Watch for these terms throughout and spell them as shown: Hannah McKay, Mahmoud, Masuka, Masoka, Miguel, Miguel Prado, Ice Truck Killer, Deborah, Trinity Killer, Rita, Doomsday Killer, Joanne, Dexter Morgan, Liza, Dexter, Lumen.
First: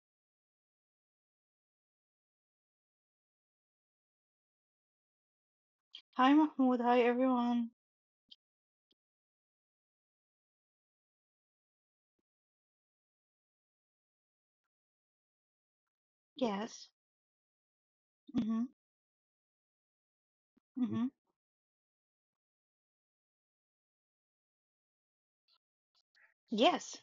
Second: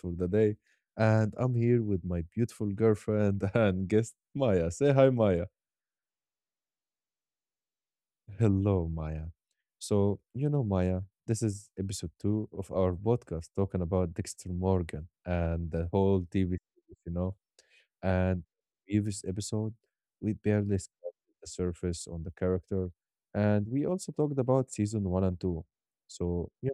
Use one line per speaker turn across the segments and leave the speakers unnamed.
for the day, and I'm here with my beautiful girlfriend and guest, Maya. Say hi, Maya.
Hi Mahmoud, hi everyone.
Hello, Maya. So, you know, Maya, this is episode two of our podcast talking about Dexter Morgan and the whole TV
Yes.
series, you know. And
Mm-hmm.
previous episode, we
Mm,
barely
mm-hmm.
scratched the surface on the character, and we also talked about season one and two. So,
Yes.
yeah.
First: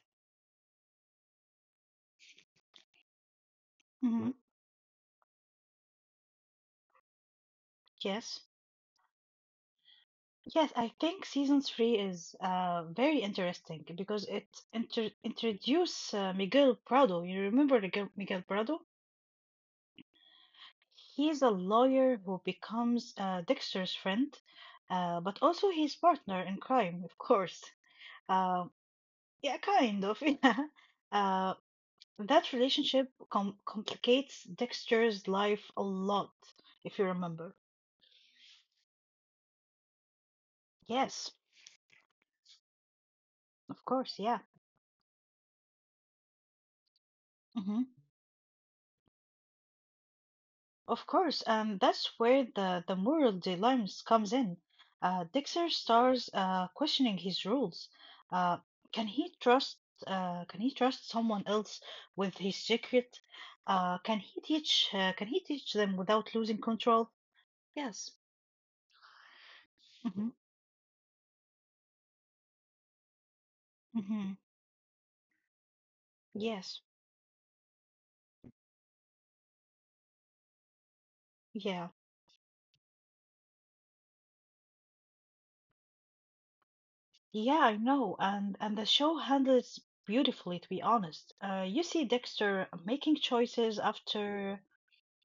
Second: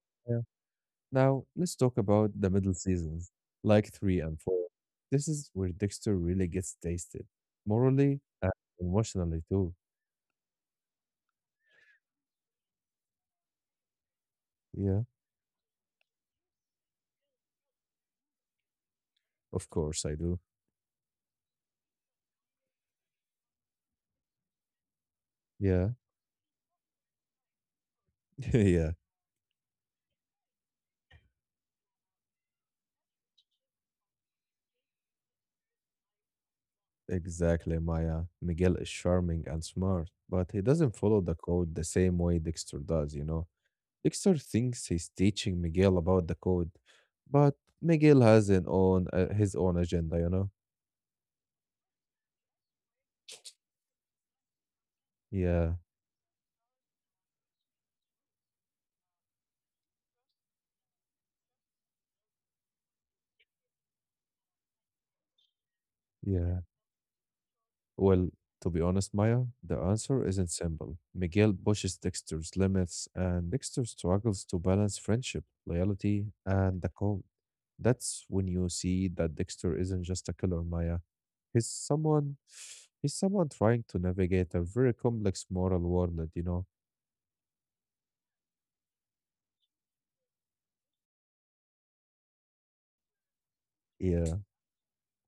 Now, let's talk about the middle seasons, like 3
Mm-hmm. Mhm.
and 4. This is where Dexter really gets tasted, morally
Yes.
and emotionally too.
Yes, I think season three is very interesting because it
Yeah,
inter introduce Miguel Prado. You remember Miguel Prado?
of course I do.
He's a lawyer who becomes Dexter's friend, but also
Yeah,
his partner in crime, of course. Uh,
yeah,
yeah, kind of. Yeah. Uh. That relationship complicates Dexter's life a lot, if you remember.
exactly, Maya. Miguel is charming and smart, but he doesn't follow
Yes,
the code the same way Dexter does, you know.
of course,
Dexter
yeah.
thinks he's teaching Miguel about the code, but
Hmm.
Miguel has an own his own agenda, you know.
Of course, and that's where the moral dilemmas comes in. Dexter
Yeah,
starts questioning his rules. Uh, can he trust can he trust someone else with his secret? Can he teach them without
yeah.
losing control? Yes.
Well, to be honest, Maya, the answer
Hmm.
isn't simple. Miguel pushes Dexter's limits, and Dexter
Hmm.
struggles to balance friendship, loyalty, and
Yes.
the code. That's when you see that Dexter isn't just a killer, Maya. He's
Yeah.
someone, he's someone trying to navigate a very complex moral world?
Yeah, I know, and the show handles beautifully, to be honest. You see Dexter making
Yeah,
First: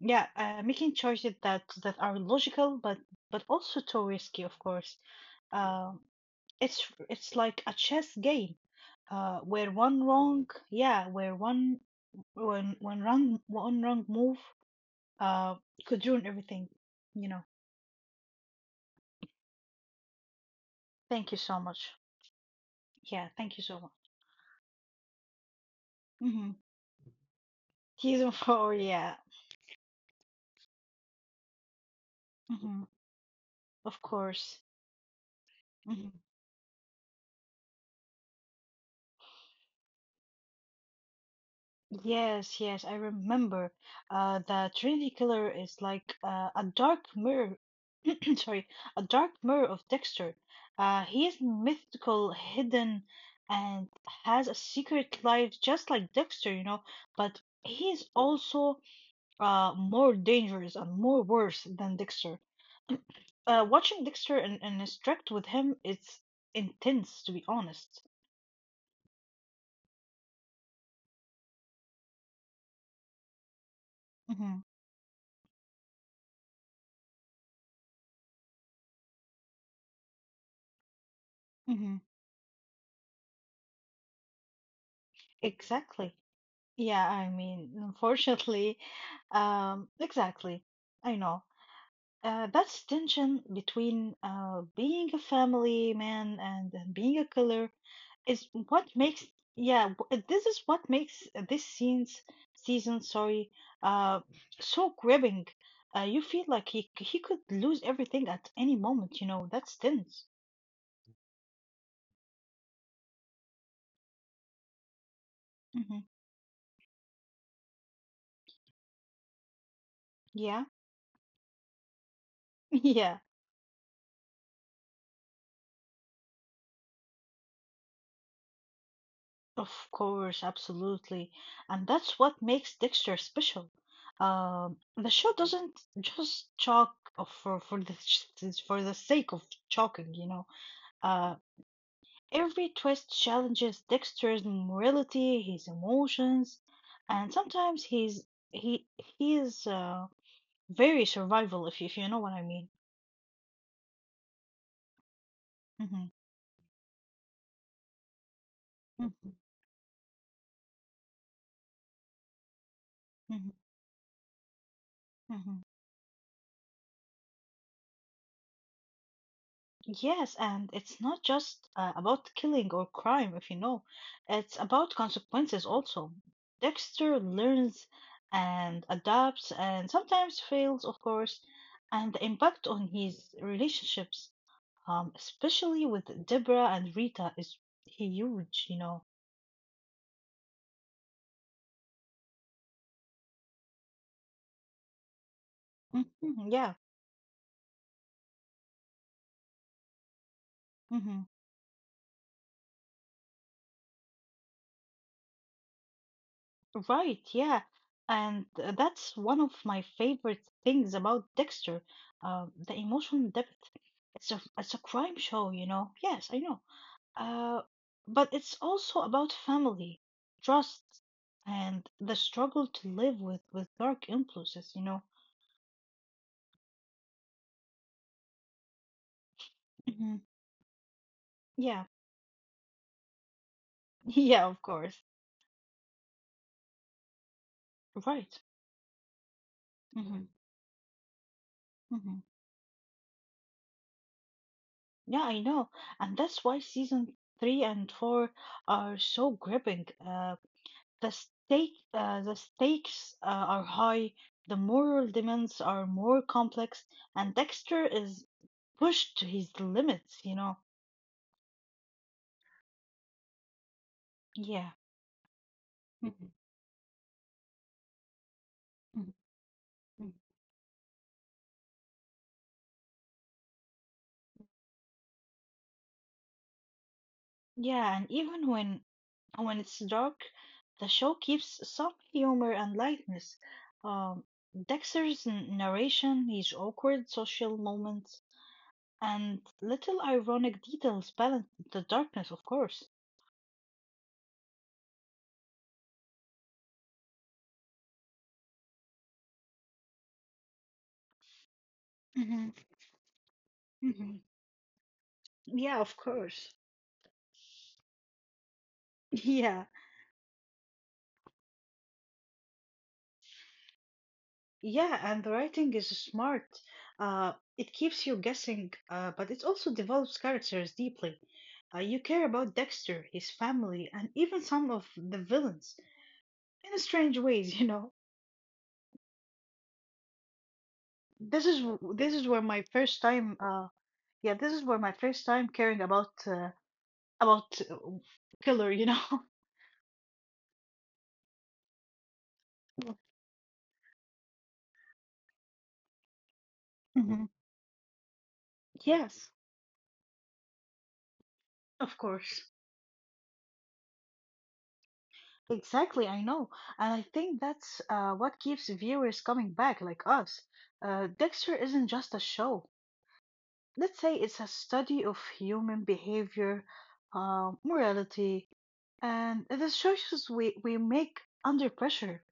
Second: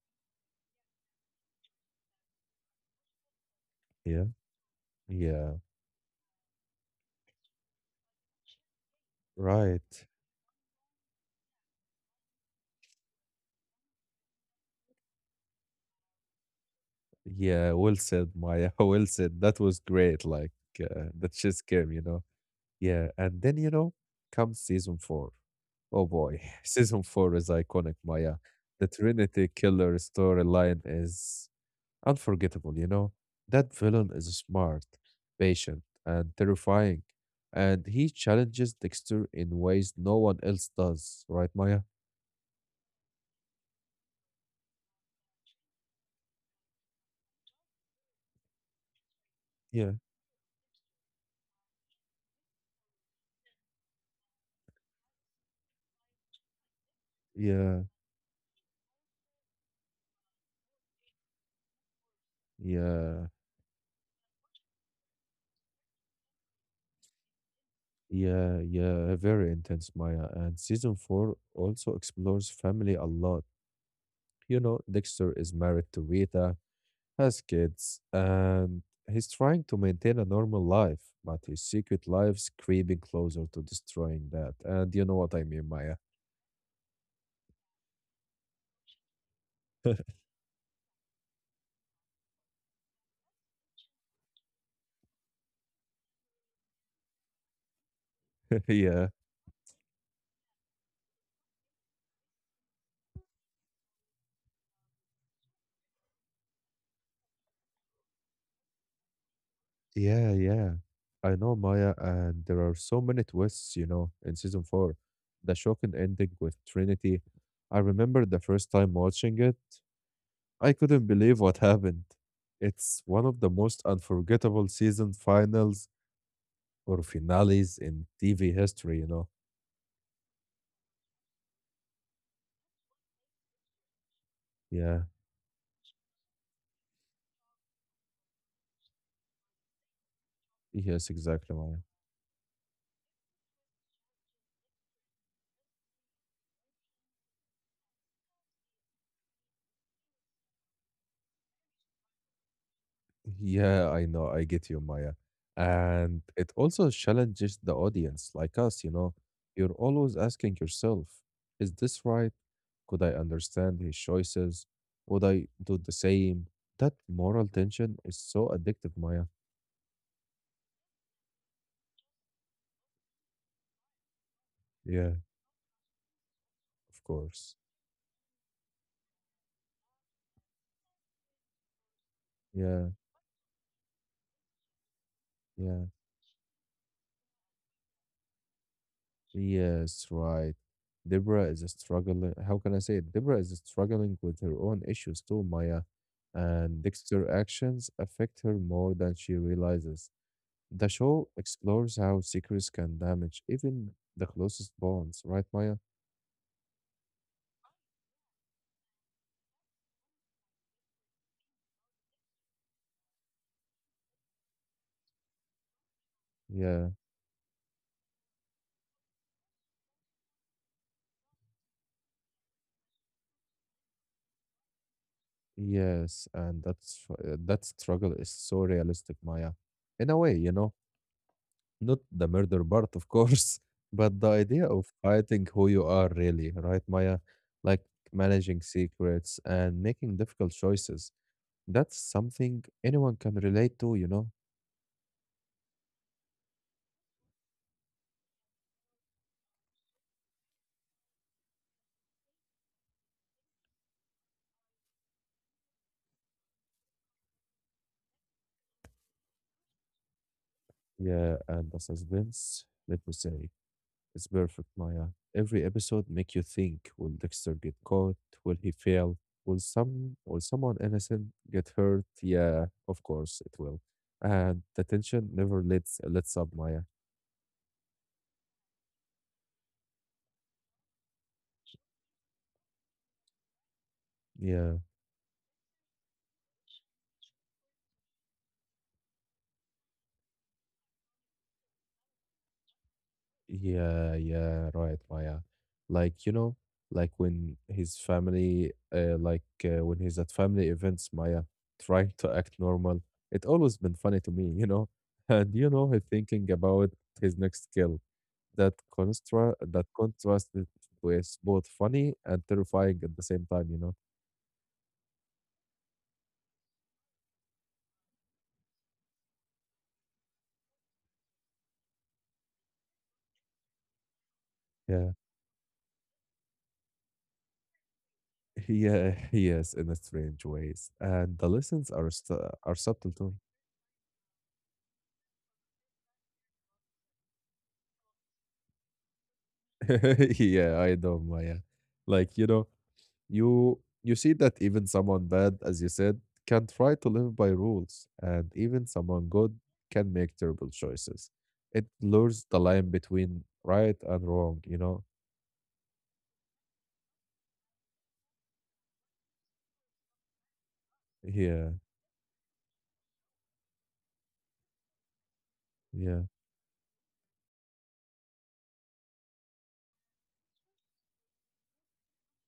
yeah, making choices that are logical, but also too
yeah,
risky, of course.
yeah.
Um, it's it's like a chess game, uh, where one
Right.
wrong, yeah, where one wrong move, uh, could ruin everything. You know.
Yeah, well said, Maya. Well said. That was great. Like, that
Thank you so
just came,
much.
you know? Yeah,
Yeah,
and then,
thank you so much.
comes season four. Oh boy.
Hmm.
Season 4 is iconic,
Season
Maya.
four,
The
yeah.
Trinity Killer storyline is unforgettable,
Mm-hmm.
you know? That
Of
villain is
course.
smart, patient,
Mhm.
and terrifying. And he challenges Dexter in ways no one else does, right, Maya?
Yes, yes, I remember. The Trinity Killer is like a dark mirror. Sorry, a dark mirror of
Yeah,
Dexter. He is mythical, hidden, and has a secret life just like Dexter, you know. But
yeah,
he is also more dangerous and more worse than Dexter.
yeah,
Watching Dexter and interact with him, it's intense, to be honest.
yeah, yeah. Very intense, Maya. And season 4 also explores family a lot. You
Hmm.
know, Dexter is married to Rita, has kids, and he's trying to maintain a normal life, but his
Hmm.
secret life's creeping closer to destroying that. And you know what I mean, Maya.
Exactly. Yeah, I mean, unfortunately, exactly. I know. That's tension between being a family man and being a killer is what
Yeah,
makes, yeah, this is what makes this scene's season, sorry, uh, so gripping. You feel like he could lose everything at any moment, you know, that's tense.
yeah, yeah. I know, Maya, and there are so many twists, you know, in season four. The shocking
Hmm.
ending with Trinity. I remember the first time watching it,
Yeah,
I couldn't believe what happened. It's
yeah.
one of the most unforgettable season finals or finales in TV history, you know.
Of course, absolutely. And that's what makes Dexter special. Um,
Yeah.
the show doesn't just for for the sake of chalking, you know.
Yes,
Uh,
exactly, Maya.
every twist challenges Dexter's morality, his emotions, and sometimes he he is very survival if you know what I mean.
Yeah, I know. I get you, Maya.
Hmm.
And it also challenges the audience, like us, you know.
Hmm.
You're always asking yourself, is this right? Could I understand his choices? Would I
Hmm.
do the same? That moral tension is so addictive, Maya.
Yes, and it's not just about killing or crime, if you know. It's about
Yeah,
consequences also.
of
Dexter
course.
learns and adapts and sometimes fails, of course, and the impact
Yeah,
on his relationships,
yeah.
especially with Deborah and Rita, is huge, you know.
Yes, right. Deborah is struggling. How can I say it? Deborah is struggling with her own issues too, Maya,
Mhm, yeah.
and Dexter's actions affect her more than she realizes. The show
Mm-hmm.
explores how secrets can damage even the closest bonds, right, Maya?
Right, yeah. And that's one of my favorite things about Dexter, the emotional depth. It's a crime show, you know. Yes, I know.
Yeah,
Uh, but it's also about family, trust, and the struggle to live with dark influences, you know.
yes, and that's that struggle is so realistic, Maya. In a
Hmm.
way, you know,
Yeah,
not the murder part, of course, but the
yeah,
idea
of
of
course.
fighting who you are really, right, Maya? Like
Right.
managing secrets and making
Hmm.
difficult choices. That's
Hmm.
something anyone can relate to, you know?
Yeah, I know. And that's why season three and four are so gripping. The stakes are high, the moral demands are more complex, and Dexter is pushed to his limits, you know.
Yeah, and the suspense, let me say, it's perfect,
Yeah.
Maya. Every episode make
Mhm,
you think, will Dexter get caught? Will he fail?
mhm,
Will some
mhm.
will someone innocent get hurt? Yeah, of course it will. And the tension never lets up, Maya.
Yeah, and even when it's dark, the show keeps some humor and lightness. Um,
Yeah.
Dexter's narration, his awkward social moments, and little ironic details balance the darkness, of course.
Yeah, yeah, right, Maya. Like, you know, like when his family, like when he's at family events, Maya, trying to act
Mhm,
normal. It always been funny
mhm.
to me, you know. And you
Yeah,
know, he
of
thinking
course.
about his next kill. That constra
Yeah,
that contrasted was both funny and terrifying at the same time, you know.
yeah, and the writing is smart. It keeps you guessing, but it also develops characters deeply. You care about Dexter, his family, and even some of
Yeah,
the villains in strange ways, you know.
yeah, yes, in a strange ways. And the lessons are
This
st
is where
are
my
subtle
first
too.
time, Yeah, this is where my first time caring about about uh, killer, you know.
Yeah, I know, Maya. Like, you know, you see that even someone bad, as you said, can try to live
Mhm.
by rules, and even someone
Yes,
good can make terrible choices. It
of
blurs the
course.
line between right and wrong, you know?
Exactly, I know. And I think that's what keeps viewers coming back, like us. Dexter
Yeah,
isn't just a show. Let's say it's a study of human
yeah,
behavior, morality, and the choices we make under pressure.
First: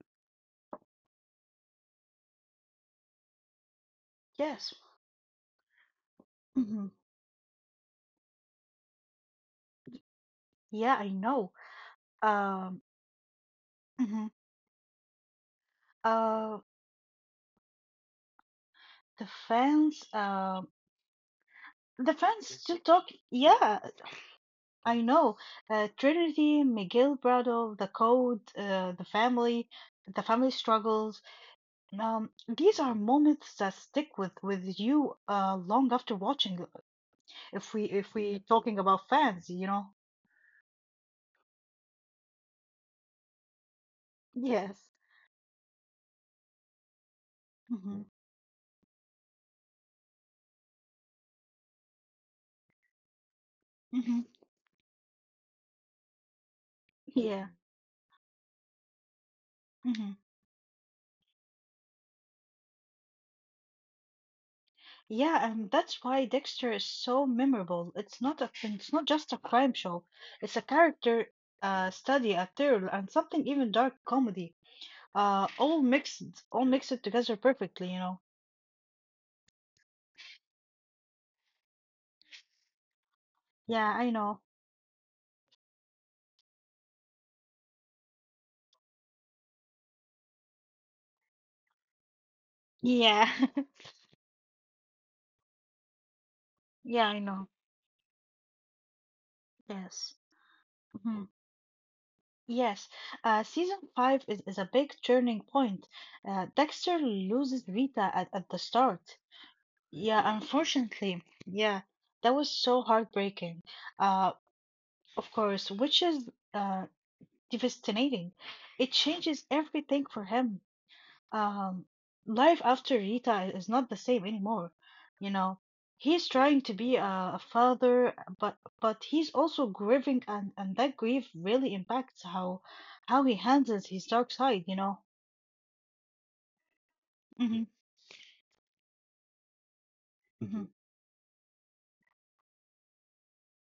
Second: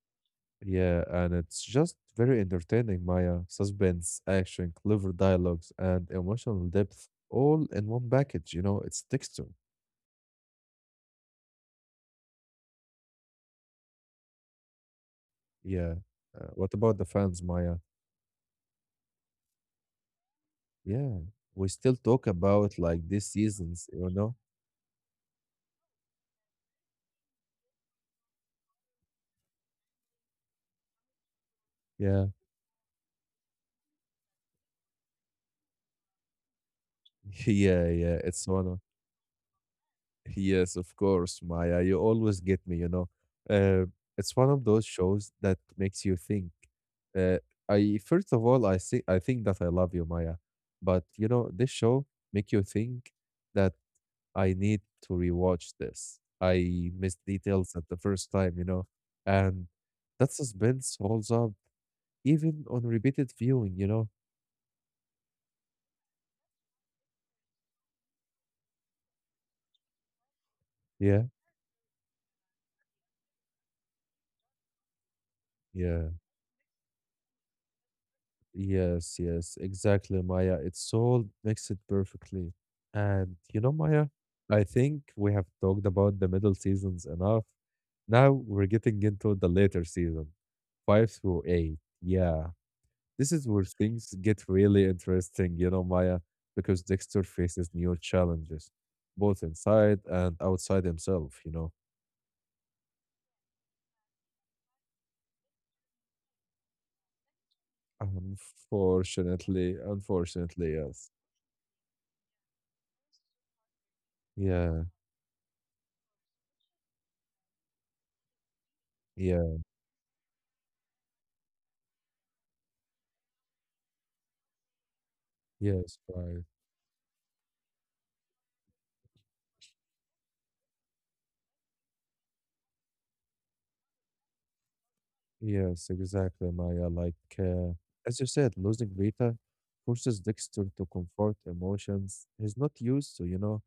yeah. And it's just very entertaining, Maya. Suspense, action,
Yes.
clever dialogues, and emotional
Hmm.
depth all in one package, you know? It's texture.
Yeah, I know. Um, mhm.
Yeah.
uh,
What about the fans, Maya?
the fans, um
Yeah. We still
the
talk
fans still
about
talk.
like these
Yeah,
seasons, you know?
I know Trinity, Miguel Brado, the code, the family struggles.
Yeah.
Um, these are moments that stick with you long after watching. If
Yeah,
we if
yeah,
we
it's one of
talking about fans, you know.
yes, of course, Maya. You always get me, you know. Uh, it's one of those
Yes.
shows that makes you think. Uh, I
Hmm.
first of all, I think that I love you, Maya. But you know, this show make you think that
Hmm.
I need to rewatch this. I missed
Yeah.
details at the first time, you know, and
Hmm.
that suspense holds up even on repeated viewing, you know.
Yeah, and that's why Dexter is so memorable. It's not just a crime show. It's a
Yeah,
character study, a thriller, and something even dark comedy. Uh, all
yeah.
mixed, all mixed together perfectly, you know.
Yes, yes, exactly, Maya. It's all mixed perfectly. And you know,
Yeah,
Maya,
I know.
I think we have talked about the middle seasons enough. Now we're getting into the later season, five through eight. Yeah, this
Yeah,
is where things get really interesting, you know, Maya, because
yeah,
Dexter
I know.
faces new challenges, both inside
Yes.
and outside
Mhm.
himself, you know.
Yes. Season five is a big turning point. Dexter loses Rita at the start.
Unfortunately,
Yeah,
unfortunately, yes.
unfortunately. Yeah, that was so heartbreaking. Uh,
Yeah,
of course, which is uh devastating. It changes
yeah,
everything for him. um, life after Rita is not the same anymore. You know,
yes,
he's
right.
trying to be a father, but he's also grieving, and that grief really impacts how he handles his dark side. You know.
Yes, exactly, Maya. Like,
Hmm.
uh, as you said, losing Rita forces
Hmm.
Dexter
Mhm.
to comfort emotions he's not used to, you know.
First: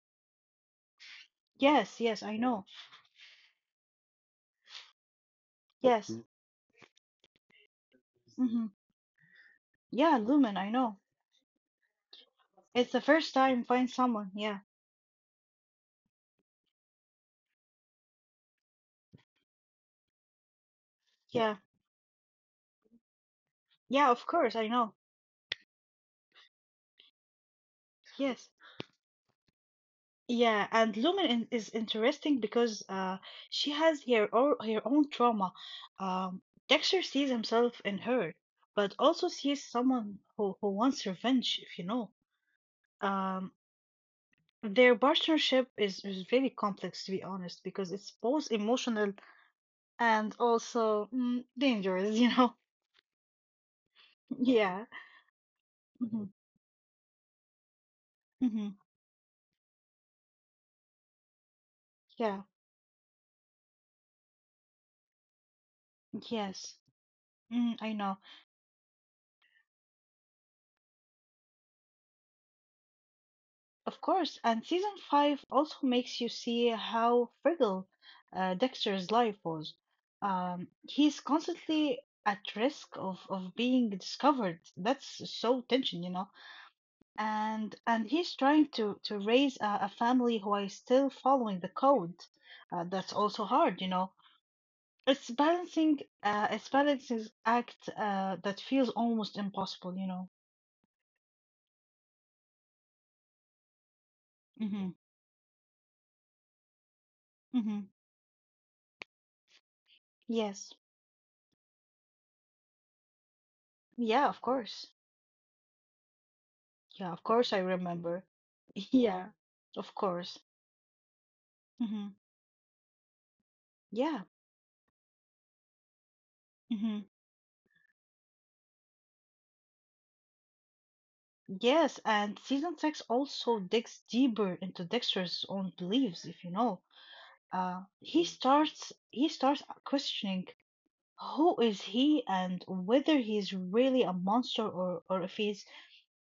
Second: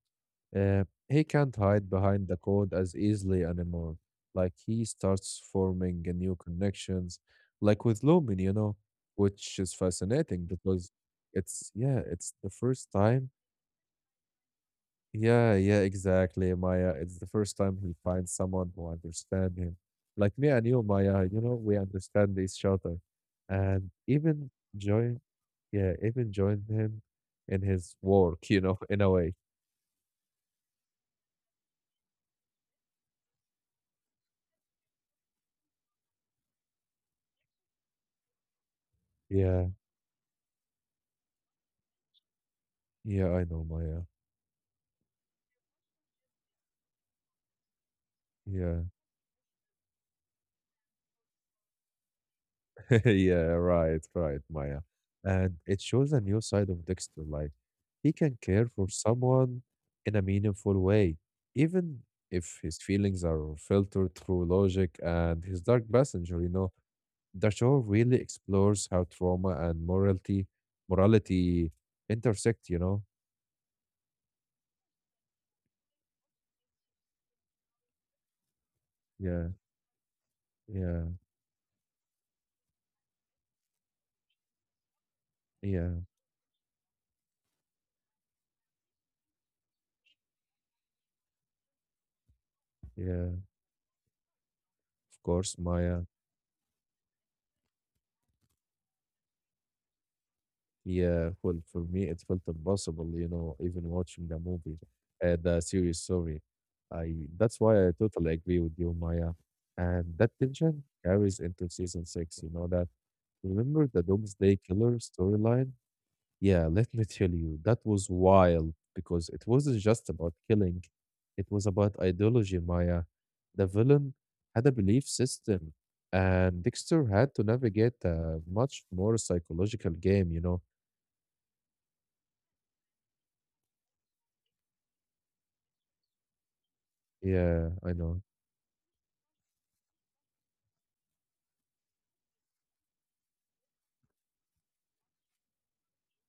He can't hide
Yes, yes,
behind
I
the
know.
code as easily anymore. Like, he starts forming
Yes.
a
Mhm.
new connections, like with Lumen, you
Hmm.
know, which is
Yeah,
fascinating
Lumen, I
because
know.
it's, yeah, it's the first
It's the
time
first time find someone. Yeah,
yeah, yeah, exactly, Maya. It's the first time he finds someone who understands him. Like me and you, Maya, you
yeah,
know, we understand each other. And
yeah. Of
even
course, I know.
join, yeah, even join him in his work,
Yes.
you know, in a way.
Yeah, and Lumen is interesting because she has her or her own trauma. Um, Dexter sees himself in her, but also sees
Yeah,
someone who wants revenge, if you know.
yeah, I
Um,
know, Maya.
their partnership is very complex, to be honest, because it's both
Yeah.
emotional and also dangerous, you know?
yeah, right, right, Maya.
Yeah.
And it shows a
Hmm.
new side of Dexter. Like, he can care
Hmm.
for someone in a meaningful way, even
Yeah.
if his feelings are filtered through logic and his dark passenger, you know.
Yes.
The show
I
really
know.
explores how trauma and morality intersect, you know?
Of course, and season five also makes you see how fragile Dexter's life
Yeah,
was. Um,
yeah,
he's constantly at risk of being discovered. That's so
yeah,
tension, you know. And he's trying to raise a family while still following the code. That's
yeah.
also hard, you know.
Of
It's
course, Maya.
balancing, uh, it's balancing act that feels almost impossible, you know.
Yeah, well, for me, it felt impossible, you know, even watching the movie,
Hmm.
the series, sorry. I that's why I
Hmm.
totally agree with you, Maya. And that
Yes.
tension carries into season six, you know that. Remember the
Yeah, of
Doomsday
course.
Killer storyline? Yeah, let me
Yeah, of
tell
course
you,
I
that was
remember.
wild because
Yeah,
it wasn't
of
just about
course.
killing, it was about
Hmm.
ideology, Maya. The villain
Yeah.
had a belief system, and
Hmm.
Dexter had to navigate a much more psychological game, you know.
Yes, and season six also digs deeper into Dexter's own beliefs, if you know.
Yeah,
Uh,
I know.
he starts he starts questioning who is he and whether he's really a monster or if he's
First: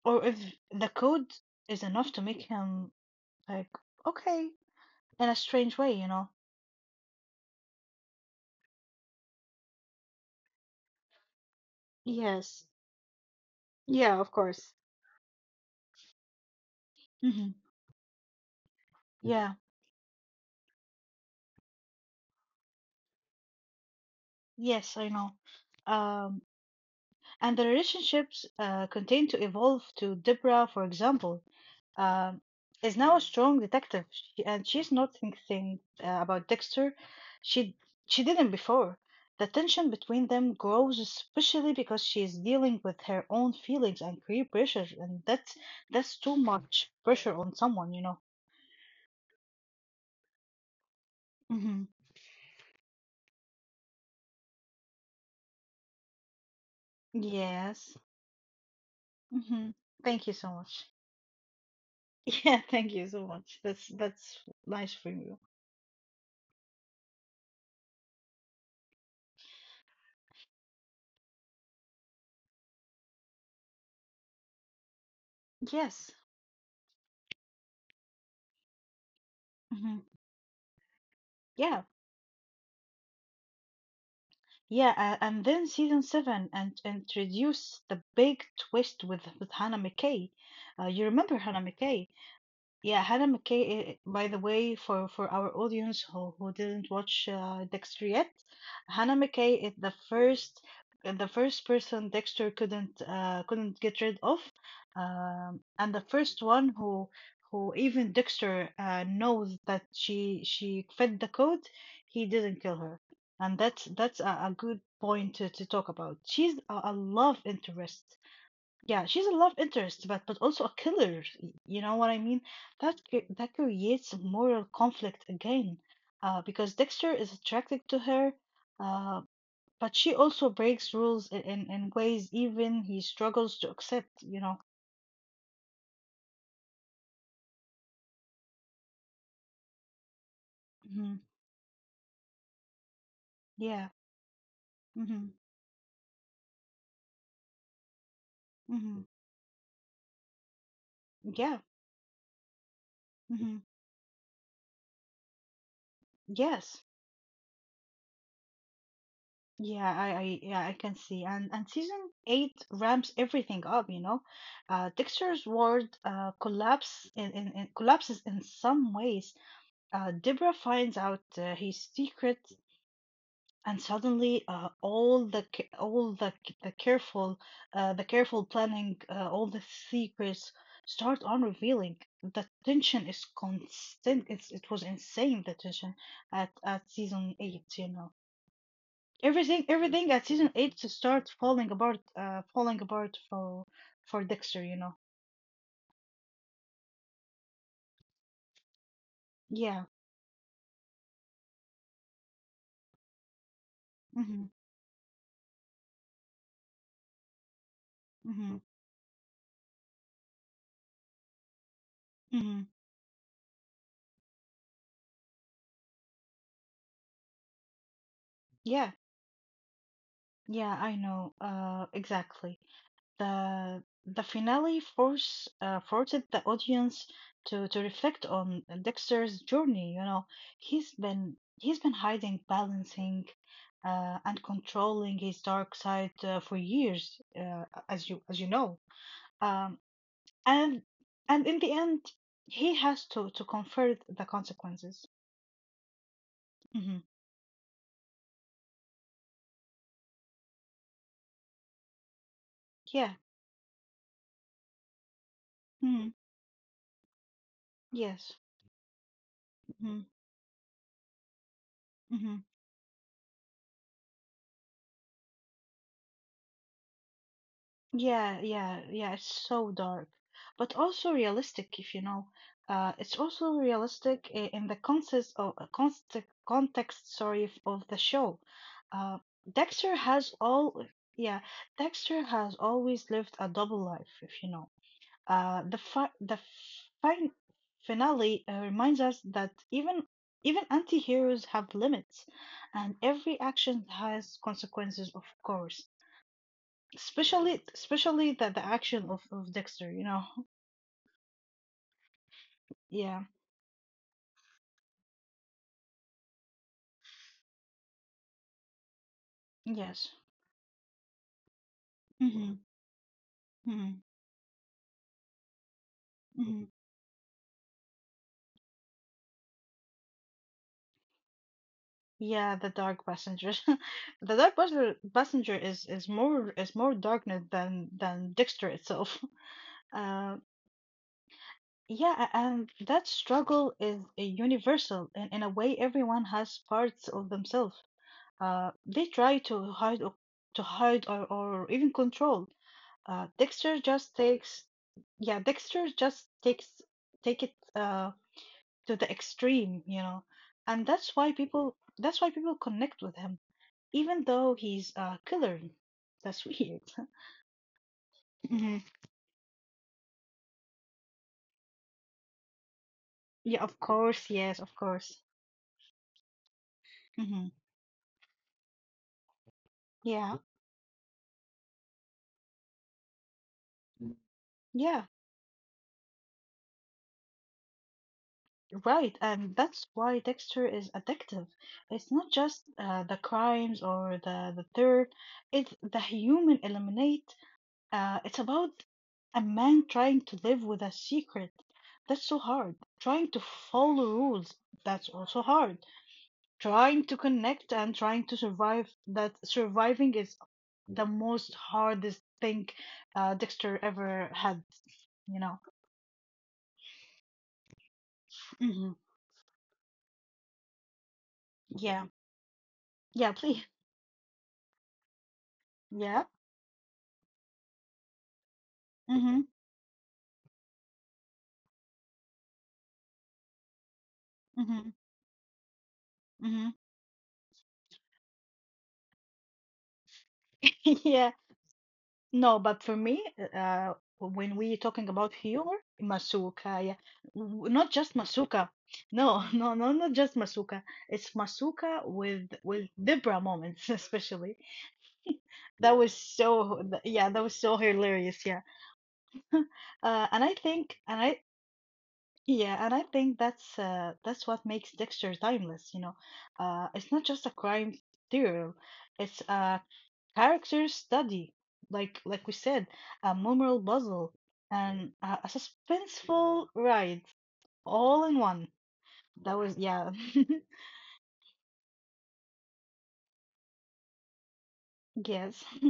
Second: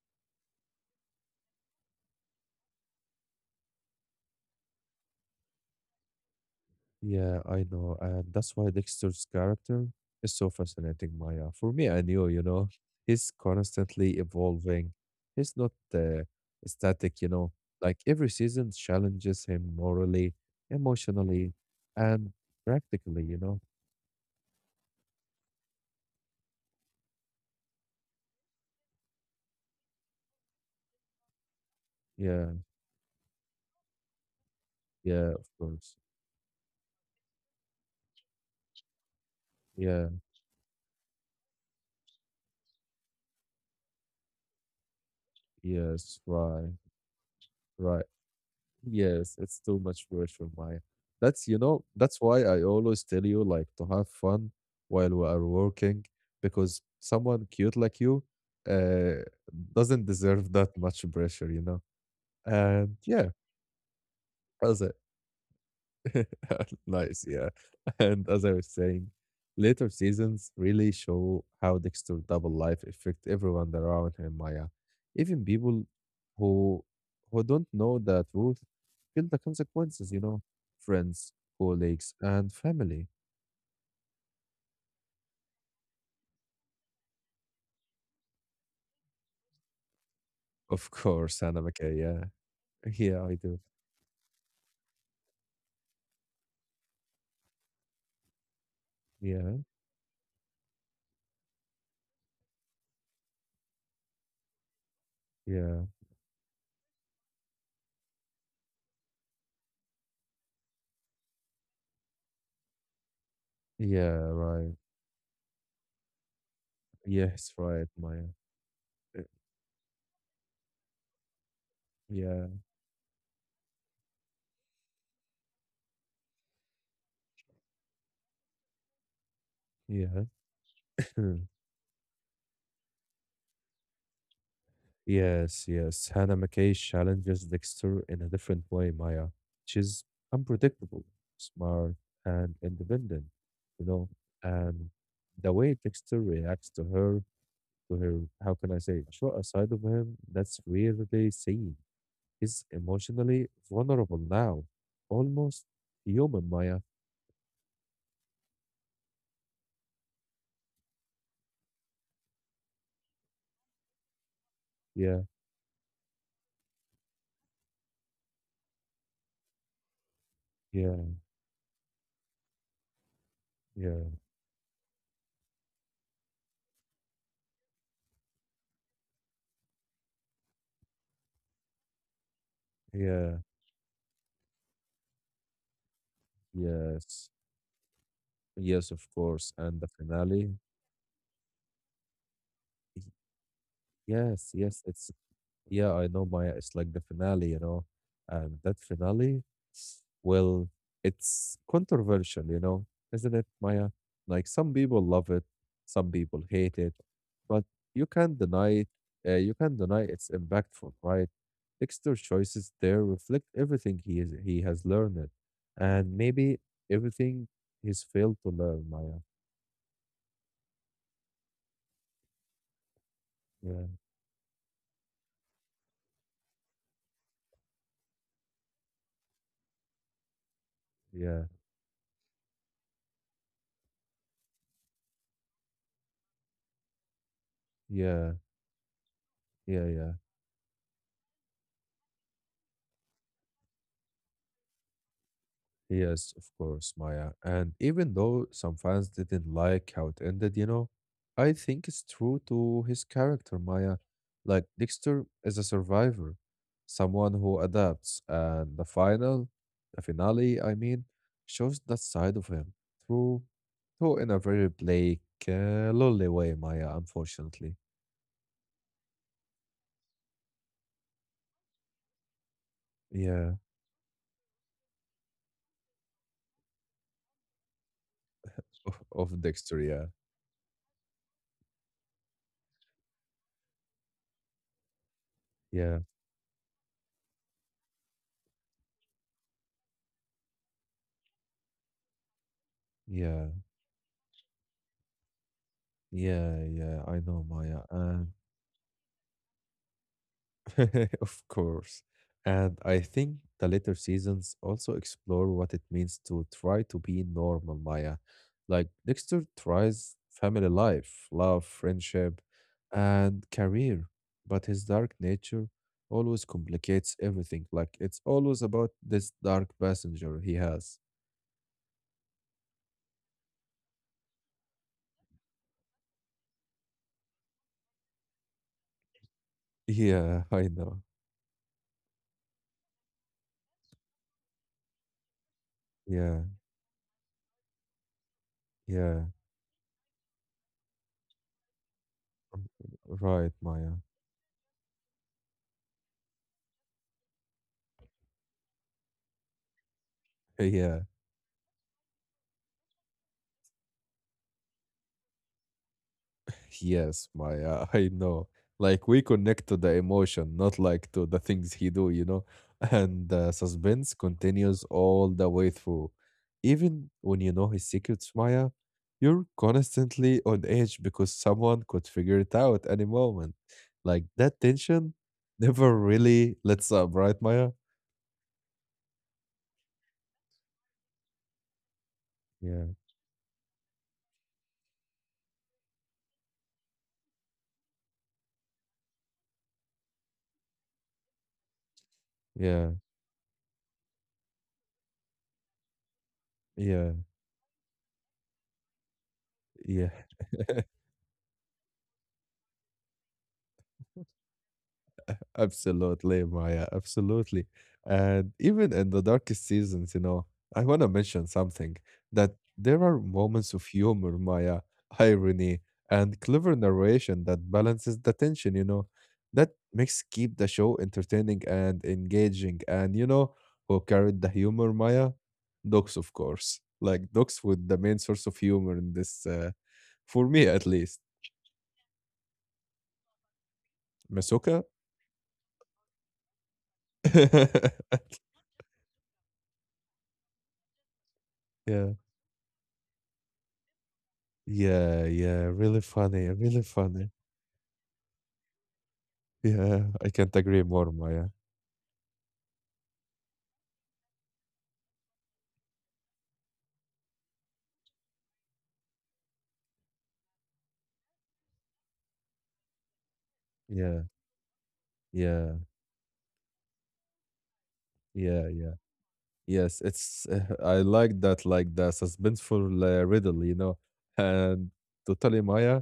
or if the code is enough to make him like okay in a strange way, you know.
Yeah, I know. And that's why Dexter's character is so fascinating, Maya. For me, I knew, you
Yes.
know, he's constantly
Yeah, of course.
evolving. He's not static, you
Hmm.
know. Like every season challenges
Yeah.
him morally, emotionally, and practically, you know.
Yes, I know. Um, and the relationships continue to evolve to Deborah, for example, um,
Yeah,
is now a strong detective, she, and she's not
yeah, of
thinking
course.
about Dexter. She she didn't before. The tension
Yeah,
between them grows, especially because she is dealing with her own feelings and career pressure, and that's
yes,
too
right,
much pressure on someone, you
right.
know.
Yes, it's too much pressure, Maya. That's, you know,
Hmm.
that's why I always tell you like to have fun while we are working because someone cute like
Yes.
you uh
Hmm.
doesn't
Thank you
deserve
so
that
much.
much pressure, you know.
Yeah, thank
And
you
yeah,
so much. That's
as
nice from you.
nice, yeah. And as I was saying, later seasons really show how Dexter's double life affect everyone around him, Maya. Even people
Yes.
who who don't know the truth feel the
Hmm.
consequences, you know. Friends,
Yeah.
colleagues, and family.
Yeah. And then season seven and introduce the big twist with Hannah McKay. Uh,
Of
you remember
course, Anna
Hannah
McKay,
McKay?
yeah.
Yeah,
Yeah,
Hannah
I do.
McKay, by the way, for our audience who didn't watch Dexter yet, Hannah
Yeah,
McKay is the first person Dexter couldn't get rid of,
yeah,
and the first one who even Dexter knows that she fed the code, he didn't kill her, and that's
yeah,
that's a
right.
good point to talk about. She's a love
Yes, right,
interest.
Maya.
Yeah,
Uh,
she's a love interest, but also a killer. You know what I mean?
Yeah,
That creates moral conflict again, because Dexter is attracted to her, uh, but she
yeah.
also breaks rules in ways even he struggles to accept. You know?
Yes, yes. Hannah McKay challenges Dexter in a different way, Maya. She's unpredictable,
Hmm.
smart, and independent, you
Yeah.
know. And
Hmm.
the way Dexter reacts to her, how can I say,
Hmm.
show a side of him that's rarely
Yeah.
seen. He's emotionally
Hmm.
vulnerable now, almost human, Maya.
Yes. Yeah. I yeah I can see. And season eight ramps everything up. You know,
Yeah,
Dexter's world collapses in some ways. Deborah
yeah,
finds out his secret, and
yeah,
suddenly all the ca- all the c- the careful planning, all the secrets start on revealing. The tension is
yeah,
constant. It was insane the tension at
yes,
season eight. You know
yes, of course.
everything
And the
everything at
finale,
season eight to start falling apart for
yes,
Dexter. You
yes,
know,
it's yeah, I know, Maya. It's like the finale, you know, and that finale,
yeah.
well, it's controversial, you know, isn't it, Maya? Like
Hmm.
some people love it, some people hate it, but you can't
Hmm.
deny it. You can't deny it's impactful, right? Dexter's
Hmm.
choices there reflect everything he has learned, and maybe everything he's failed to learn,
Yeah.
Maya.
Yeah, I know. Exactly.
Yeah,
The finale forced the audience to reflect on Dexter's journey. You know, he's
yeah,
been he's been hiding, balancing, and controlling his dark side for years, as you
yeah,
as you know. Um,
yeah, yeah.
and and in the end, he has to confront the consequences.
Yes, of course,
Hmm.
Maya. And even though some fans didn't like how it ended, you know, I think it's true to his
Yeah.
character, Maya. Like, Dexter is a
Hmm.
survivor, someone who adapts,
Yes.
and the final, the
Hmm.
finale, I mean, shows that side
Hmm.
of him through, through in a very bleak, lonely way, Maya, unfortunately.
Yeah, yeah, yeah, it's so dark, but also realistic, if you know. It's also
Yeah,
realistic in the context of const context, sorry, of the show. Uh,
of Dexter,
Dexter
yeah.
has all, yeah, Dexter has always lived a double life, if you know. The
Yeah,
fi the fin finale reminds us that even anti-heroes have limits, and every
yeah,
action has consequences, of course,
yeah, yeah, I know,
especially
Maya. And
the action of Dexter, you know.
of course. And I
Yeah.
think the later seasons also explore what it means to try to be normal, Maya. Like Dexter tries
Yes.
family life, love, friendship,
Mhm.
and career,
Mhm.
but his dark nature always
Mhm.
complicates everything. Like it's always about this dark passenger he has.
Yeah, the dark passenger. The dark passenger is more darkness than Dexter itself.
Yeah,
Uh,
I know.
and that struggle is a universal, and in a way, everyone
Yeah,
has parts of themselves. They
yeah,
try to hide or even control. Uh,
right, Maya.
Dexter just takes, yeah, Dexter just takes take it to the extreme, you know, and
Yeah.
that's why people connect with him, even though he's a killer. That's weird.
Yes, Maya, I know.
Mhm.
Like we connect to the emotion, not like to the things he do, you know. And the
Yeah, of
suspense
course, yes,
continues
of
all
course.
the way through. Even when you
Hmm.
know his secrets, Maya, you're constantly
Yeah,
on edge because someone could figure it out any moment. Like that tension
yeah,
never really lets up, right, Maya?
right. And that's why Dexter is addictive. It's not just
Yeah,
the crimes or the third, it's the human element. It's about a man trying to live with a secret. That's so hard.
yeah,
Trying to follow rules. That's also hard.
yeah,
Trying to connect and trying to survive. That
yeah.
surviving is the most hardest thing Dexter ever had, you know.
Absolutely, Maya. Absolutely. And even
Hmm.
in the darkest seasons, you know, I want to mention something
Yeah.
that there are
Yeah,
moments
please.
of humor, Maya, irony,
Yeah.
and clever narration that balances the tension,
Mm-hmm.
that makes keep the show entertaining and engaging. And, who carried the humor,
Mm-hmm.
Maya? Dogs, of course. Like, dogs with the main source of humor in this, for me at least.
Mm-hmm. No, but for me, when
Masoka?
we're talking about humor, masuka, yeah. Not just masuka. No, no, no, not just masuka. It's
Yeah.
masuka with Debra moments, especially.
Yeah, yeah, really
That was
funny, really
so,
funny.
yeah, that was so hilarious, yeah.
Yeah, I
And
can't
I
agree
think,
more,
and
Maya.
I, yeah, and I think that's what makes Dexter timeless, you know. It's not just a crime serial. It's a character study, like we said, a memorable
Yeah,
puzzle and a
yeah,
suspenseful ride all in
yeah,
one.
yeah.
That was
Yes,
yeah.
it's I like that, like the suspenseful riddle, you know. And totally,
Yes.
Maya.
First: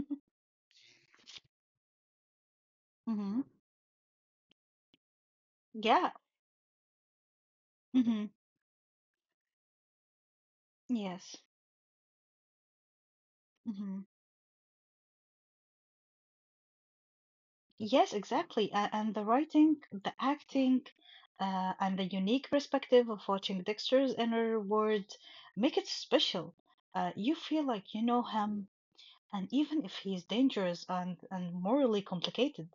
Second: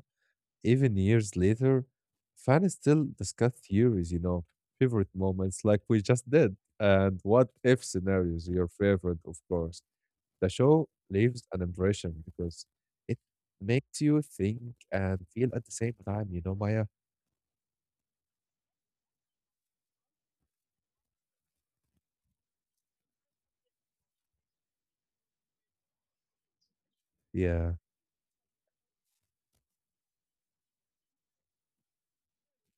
Even years later, fans still
Mm-hmm.
discuss theories, you know, favorite moments, like we
Yeah.
just did, and what if
Mm-hmm.
scenarios. Your favorite, of course. The show
Yes.
leaves an impression because it makes
Mm-hmm.
you think and feel at the same time, you know, Maya.
Yes, exactly. And the writing, the acting, and the unique perspective of watching Dexter's inner world make it special. You feel
Yeah,
like you know him, and even if he's dangerous and morally complicated.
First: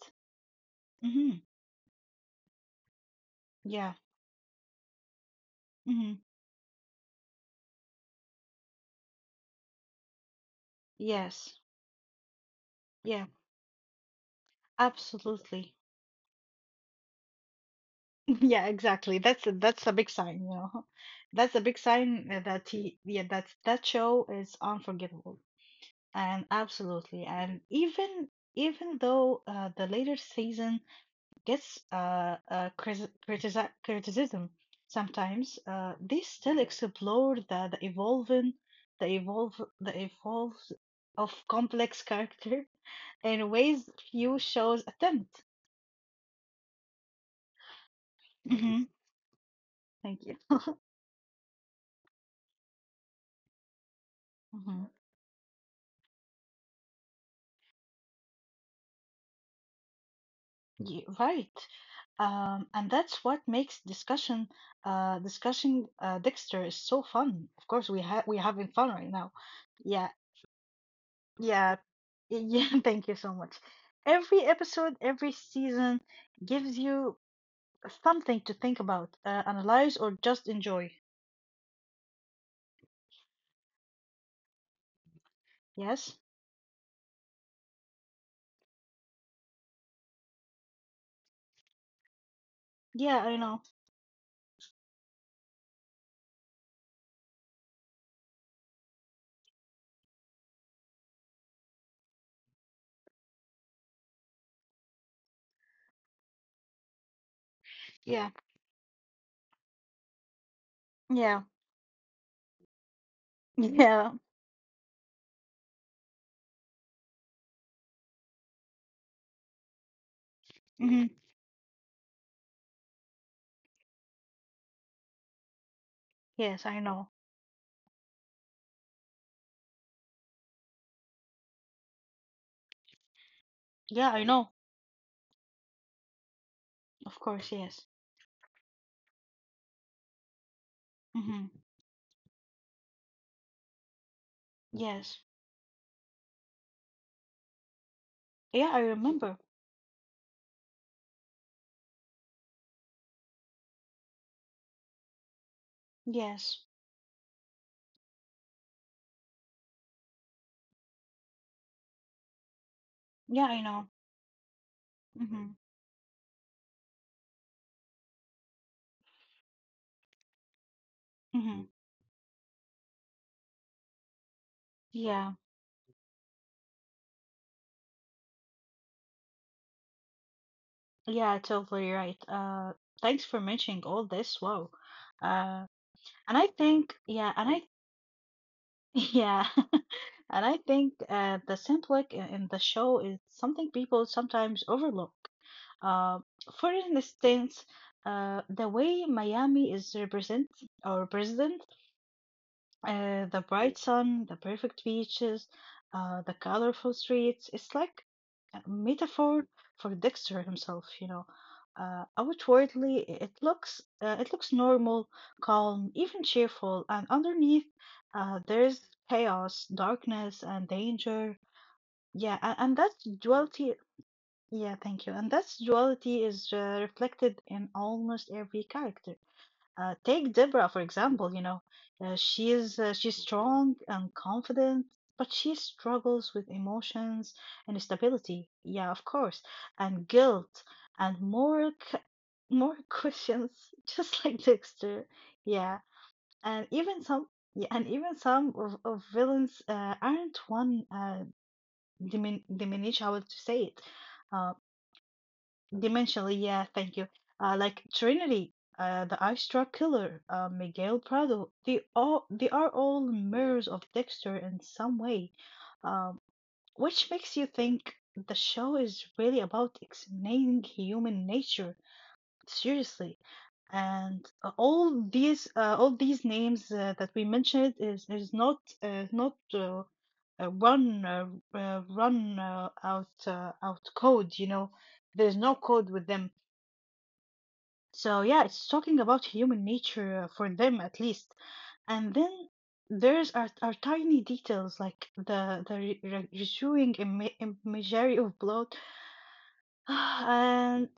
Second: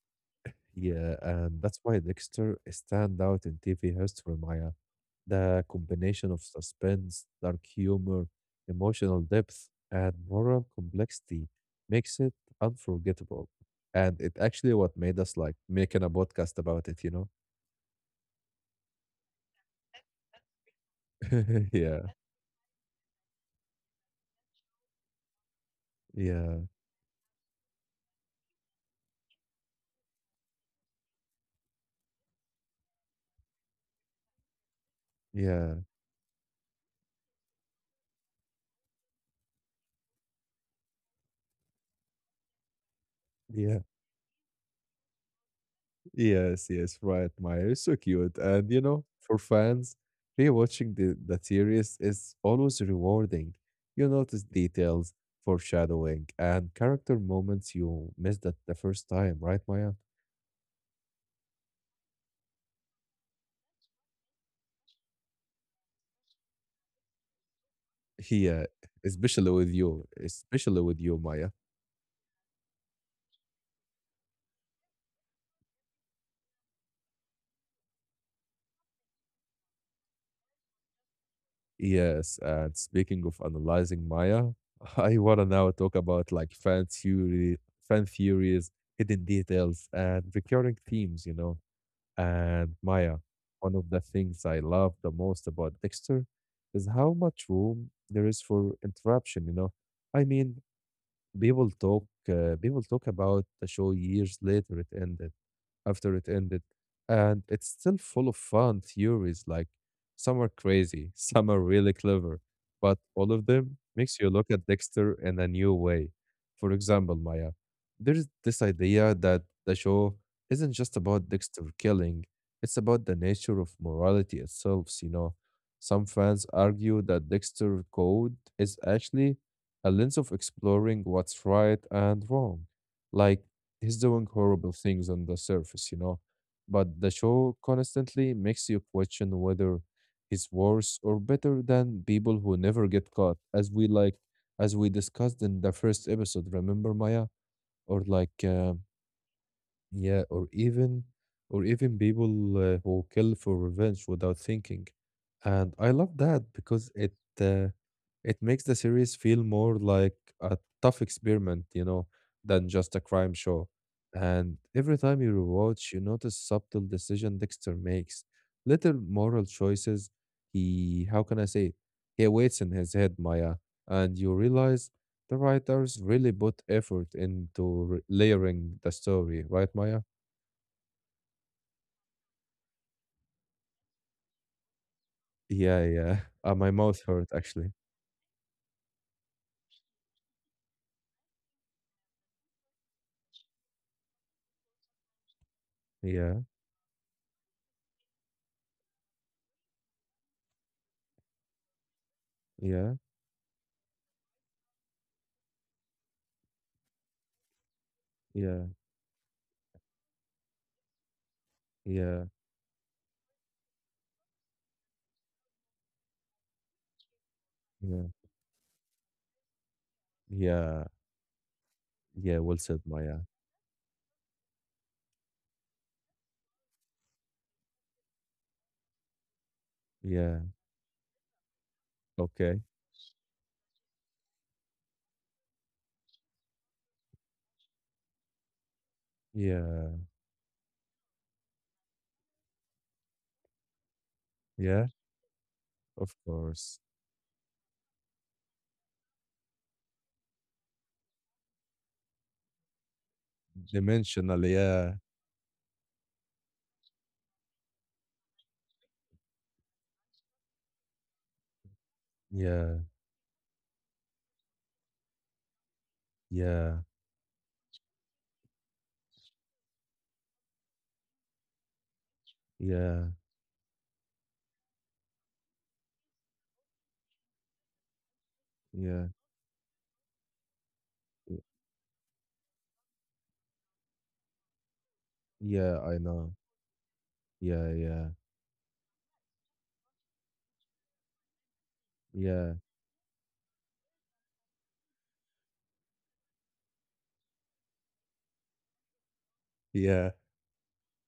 yeah,
Mm-hmm.
and that's why Dexter stand out in TV
Yeah.
history, Maya. The
Hmm.
combination of suspense, dark humor, emotional depth, and moral complexity
Yes.
makes it
Yeah,
unforgettable. And it actually what made us like
absolutely.
making a podcast about it, you know?
Yeah, exactly. That's a big sign, you know. That's a big
Yeah,
sign that that show is unforgettable. And
yeah,
absolutely. And even even though the later season gets criticism sometimes.
yeah,
They still explore the evolve, the evolves of complex character in
yeah.
ways few shows attempt.
Yes, yes, right, Maya. You so cute. And you
Hmm.
know, for fans,
Thank you.
rewatching the series is always rewarding. You notice
Hmm.
details, foreshadowing, and character moments you missed at the first time, right, Maya?
Yeah, right. And that's what makes discussing Dexter is so fun. Of course, we
Yeah,
having fun right now. Yeah,
especially with you, Maya.
yeah, yeah. Thank you so much. Every episode, every season gives you something to think about, analyze, or just enjoy.
Yes, and speaking of analyzing Maya, I wanna now talk
Yes.
about like fan theory, fan theories, hidden details, and recurring themes, you know. And Maya,
Yeah, I know.
one of the things I love the most about Dexter is how much room there is for interruption, you know. I mean, people talk about the show years later it ended, after it ended. And it's still full
Yeah,
of fun theories. Like some are crazy,
yeah,
some are really clever, but all of them
yeah.
makes you look at Dexter in a new way. For example, Maya, there's this idea that the show isn't just
Hmm.
about Dexter killing, it's about the nature of morality itself, you know. Some fans
Yes, I
argue
know.
that Dexter Code is actually a lens of exploring what's right and wrong. Like, he's
Yeah,
doing
I know.
horrible things on the surface, you know. But the
Of
show
course, yes.
constantly makes you question whether he's worse or better
Hmm.
than people who never get caught, as we like, as we
Yes.
discussed in the first episode. Remember, Maya, or like
Yeah, I remember.
yeah, or even people who kill for revenge without thinking. And I love that
Yes.
because it uh, it makes the series feel more like a tough experiment, you know, than just a crime
Yeah,
show.
I know.
And every time you
Mm-hmm.
rewatch, you notice subtle decision Dexter makes, little moral choices. He, how can I say it?
Mm-hmm.
He waits in his head, Maya, and you realize the
Yeah.
writers really put effort into r layering the story, right, Maya?
Yeah, totally right. Thanks for mentioning all this. Wow. Uh,
Yeah, yeah.
and I
My mouth
think,
hurt
yeah, and I,
actually.
yeah, and I think the symbolic in the show is something people sometimes overlook. Uh,
Yeah,
for instance, the way Miami is represent or president.
yeah,
The bright sun, the perfect beaches, the colorful streets. It's like
yeah,
a metaphor for Dexter himself, you know. Uh,
yeah,
outwardly, i- it looks normal, calm, even cheerful, and underneath,
yeah,
there's chaos, darkness, and
yeah,
danger.
yeah.
Yeah,
Well
and,
said,
and that's
Maya.
duality. Yeah, thank you. And that's duality is reflected in almost every character.
Yeah.
Take Deborah, for example, you know.
Okay.
She's strong and confident, but she struggles with emotions and stability. Yeah, of course,
Yeah,
and guilt and more questions, just like
yeah.
Dexter. Yeah,
Of
and
course.
even some yeah, and even some of villains aren't one dimin diminish how to say it.
Dimensional. Yeah,
Dimensionally, yeah, thank you. Like Trinity, the Ice Truck Killer, Miguel Prado, they
yeah,
are all mirrors of Dexter in some way, um,
yeah,
which makes you think the show is really about explaining human nature
yeah,
seriously. And all these names that we mentioned is not
yeah,
not run run out out code. You know, there's no
yeah. I
code with
know.
them,
Yeah, yeah,
so yeah, it's talking about human nature for them at least. And then
yeah,
there's our tiny details like the imagery of blood,
yeah,
and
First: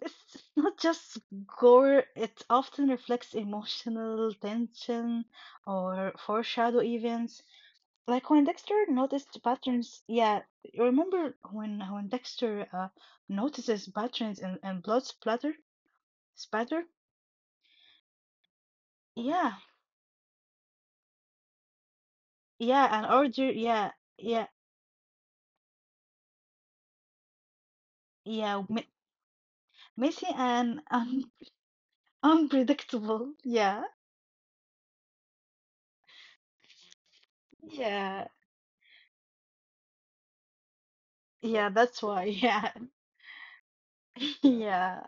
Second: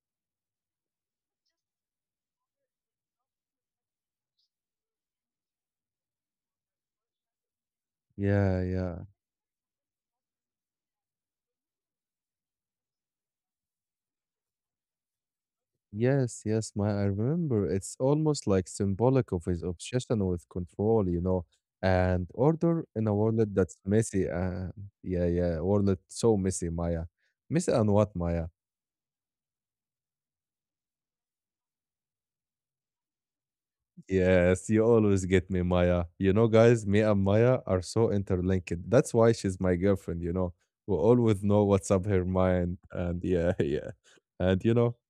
it's not just gore. It often reflects emotional tension or foreshadow events. Like when
yeah,
Dexter
yeah.
noticed patterns, yeah, you remember when Dexter notices patterns and blood splatter,
Yes, yes,
spatter?
Maya, I remember. It's almost like symbolic of
Yeah,
his obsession with control, you know, and order
yeah, and
in a world
order.
that's
Yeah,
messy.
yeah,
Yeah, yeah, world that's so messy, Maya. Messy and what, Maya?
yeah. Messy and un unpredictable. Yeah,
Yes, you always get me, Maya. You know, guys, me and Maya are so
yeah,
interlinked. That's why she's my girlfriend, you know. We always know
yeah.
what's
That's
up her
why. Yeah,
mind, and yeah, yeah, and you know.
yeah.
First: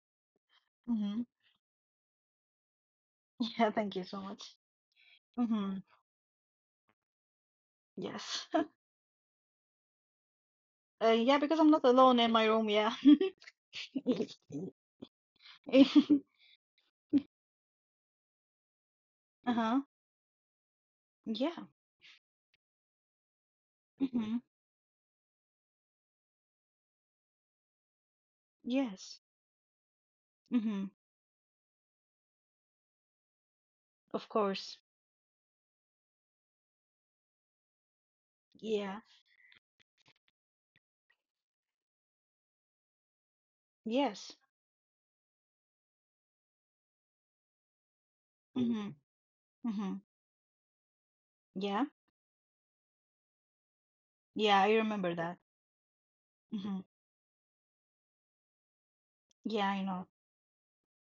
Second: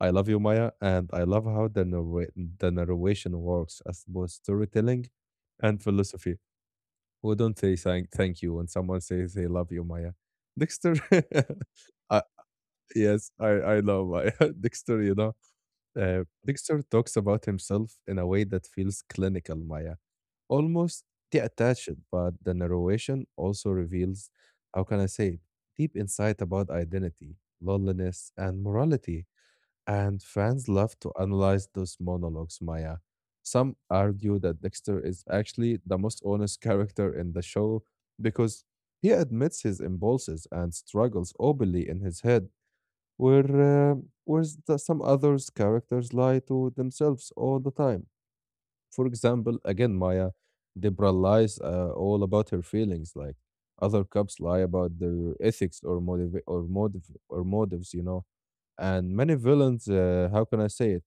I love you, Maya, and
Hmm.
I love how the narration
Yeah.
works
Thank
as
you so
both
much.
storytelling
Hmm.
and philosophy. Who don't say thank
Yes.
you when someone says they love you, Maya? Dexter.
Yeah, because I'm not
uh,
alone in my room. Yeah.
yes, I know Maya. Dexter, you know, Dexter talks about himself in a way that feels clinical,
Uh-huh.
Maya, almost
Yeah.
detached, but the narration also reveals,
Hmm.
how can I say, it, deep insight about identity, loneliness, and
Yes.
morality, and fans
Hmm.
love to analyze those monologues, Maya. Some
Of
argue that
course.
Dexter is actually the most honest character in the show because
Yeah.
he admits his impulses and struggles openly in his head, where, uh,
Yes.
whereas some others' characters lie to themselves all the time.
Hmm.
For example, again,
Hmm.
Maya, Deborah lies
Yeah.
all about her feelings, like other cops lie
Yeah, I
about
remember
their
that.
ethics or motive or
Hmm.
motive or motives, you know, and many
Yeah, I
villains,
know.
how can I say it,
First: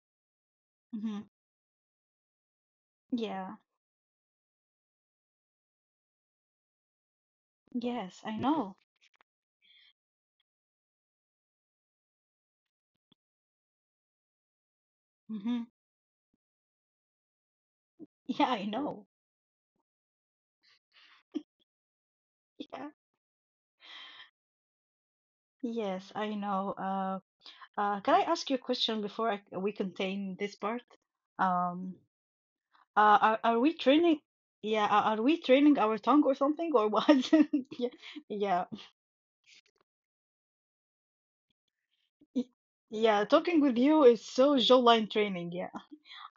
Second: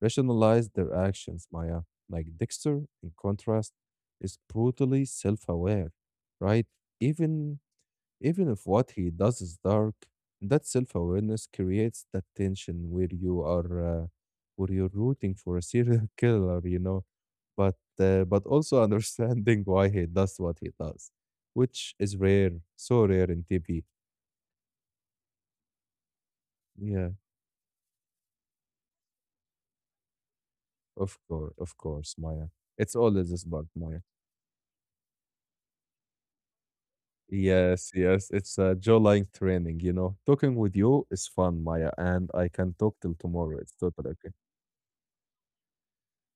rationalize their
Hmm.
actions, Maya. Like Dexter, in
Yeah.
contrast, is brutally self-aware, right? Even
Yes, I
Even if
know.
what he does is dark, that self-awareness creates that tension where you are where you're rooting for a
Hmm.
serial killer, you know, but but
Yeah, I
also
know.
understanding why he does what he does, which is rare,
Yeah.
so rare in TV.
Yes, I know.
Yeah.
Can I ask you a question before we contain this part?
Of
Um,
course, Maya. It's always this
are
bug,
we
Maya.
training? Yeah, are we training our tongue or something or what? Yeah,
Yes, yes. It's
yeah,
a jawline training, you know. Talking with you is fun, Maya, and
y-
I can talk till
yeah.
tomorrow.
Talking
It's
with you
totally
is
okay.
so jawline training. Yeah.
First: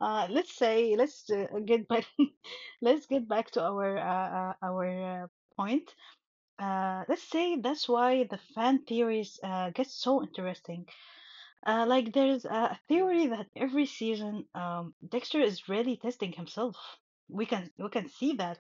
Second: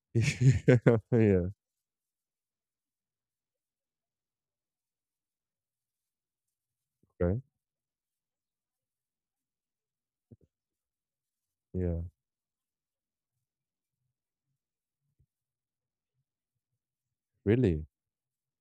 Uh, let's say let's
Yeah,
uh, get back. Let's get back to our point. Let's
okay.
say that's why the fan theories get so interesting.
Yeah.
Like there's a theory that every season, Dexter is really testing himself.
Really?
We can see that.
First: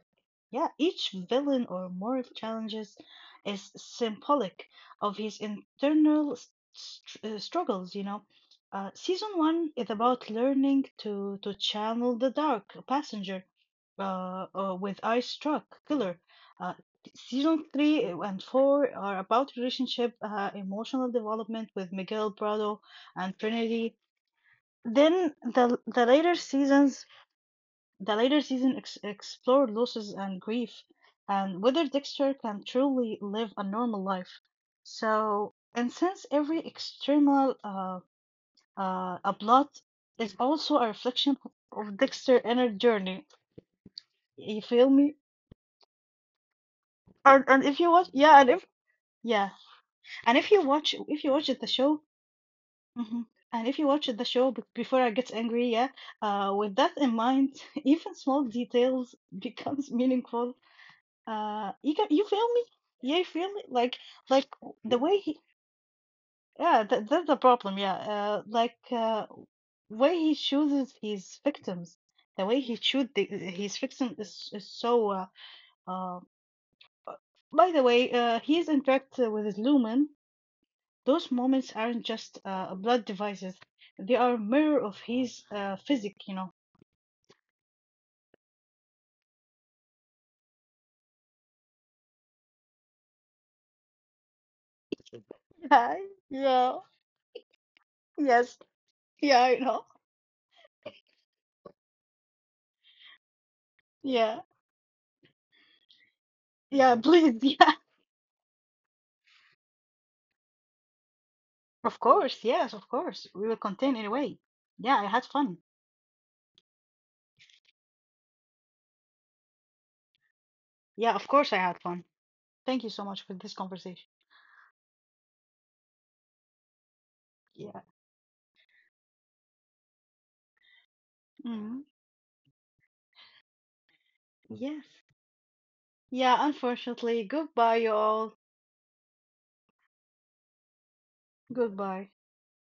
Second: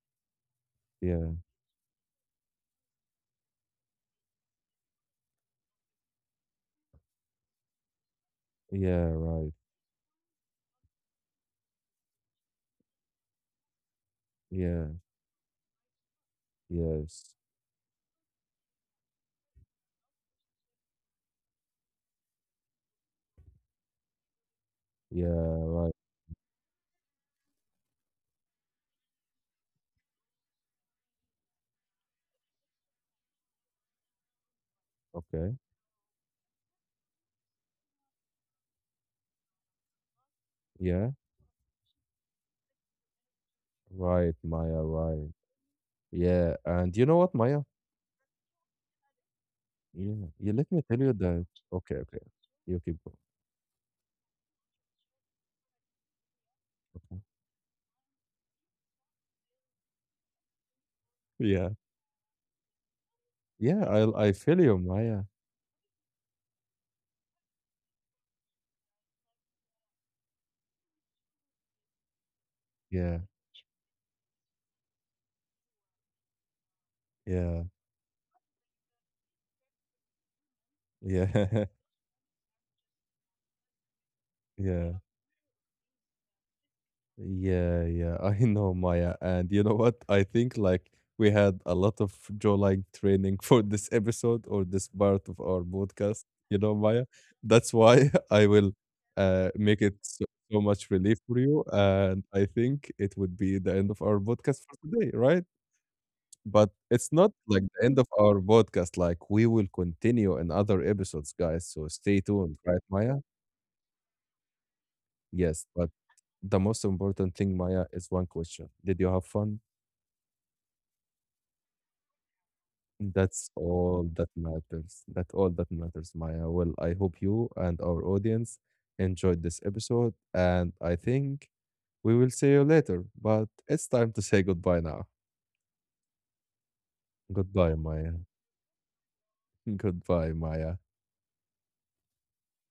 Yeah, each
Yeah.
villain or moral challenges is symbolic of his internal struggles. You know,
Yeah,
season
right.
one is about learning to channel the dark passenger,
Yeah.
with eye struck killer. Uh,
Yes.
Season three and four are about relationship, emotional development with Miguel Prado and Trinity.
Yeah,
Then the
right.
the later seasons, the later season ex explored losses and grief, and whether Dexter can truly live a normal life.
Okay.
So, and since every external a plot is also a
Yeah.
reflection of Dexter's inner journey.
Right,
You
Maya,
feel me?
right. Yeah. And you know what, Maya?
And if you watch, yeah,
Yeah.
and
Yeah, let me tell you
if you
that.
watch the
Okay,
show,
okay. You keep going.
Mhm. And if you watch the show before I gets angry, yeah, with that in
Okay.
mind, even small details becomes meaningful.
Yeah.
You feel me? Yeah, you feel me?
Yeah, I
Like
feel you,
the way
Maya.
he, yeah, that, that's the problem. Yeah, like way he chooses his victims, the way he choose
Yeah.
the, his victim is so. Uh, uh,
Yeah,
by the way, he's in fact with his Lumen. Those
yeah,
moments aren't just blood devices; they are a mirror
yeah,
of his physique. You know.
yeah, yeah. I know, Maya. And you know what? I think like we had a lot of jawline training for this episode or this part of our
Yeah.
podcast, you know,
Yeah.
Maya. That's why I
Yes.
will
Yeah, I
make
know.
it so, so much relief for you. And I think it would be the end of our
Yeah.
podcast for today, right? But
Yeah.
it's not
Please.
like
Yeah.
the end of our podcast. Like we will continue in other episodes, guys. So
Of
stay
course.
tuned,
Yes.
right,
Of
Maya?
course. We will contain anyway. Yeah. I had fun.
Yes, but the most important thing, Maya, is one question. Did you have fun?
Yeah. Of course, I had fun. Thank you so much for
That's
this
all
conversation.
that matters. That all that matters, Maya. Well, I hope you and
Yeah.
our audience enjoyed this episode, and I think
Mhm.
we will see you later. But it's time to say goodbye
Yes.
now.
Yeah. Unfortunately,
Goodbye,
goodbye, you
Maya.
all.
Goodbye, Maya.
Goodbye.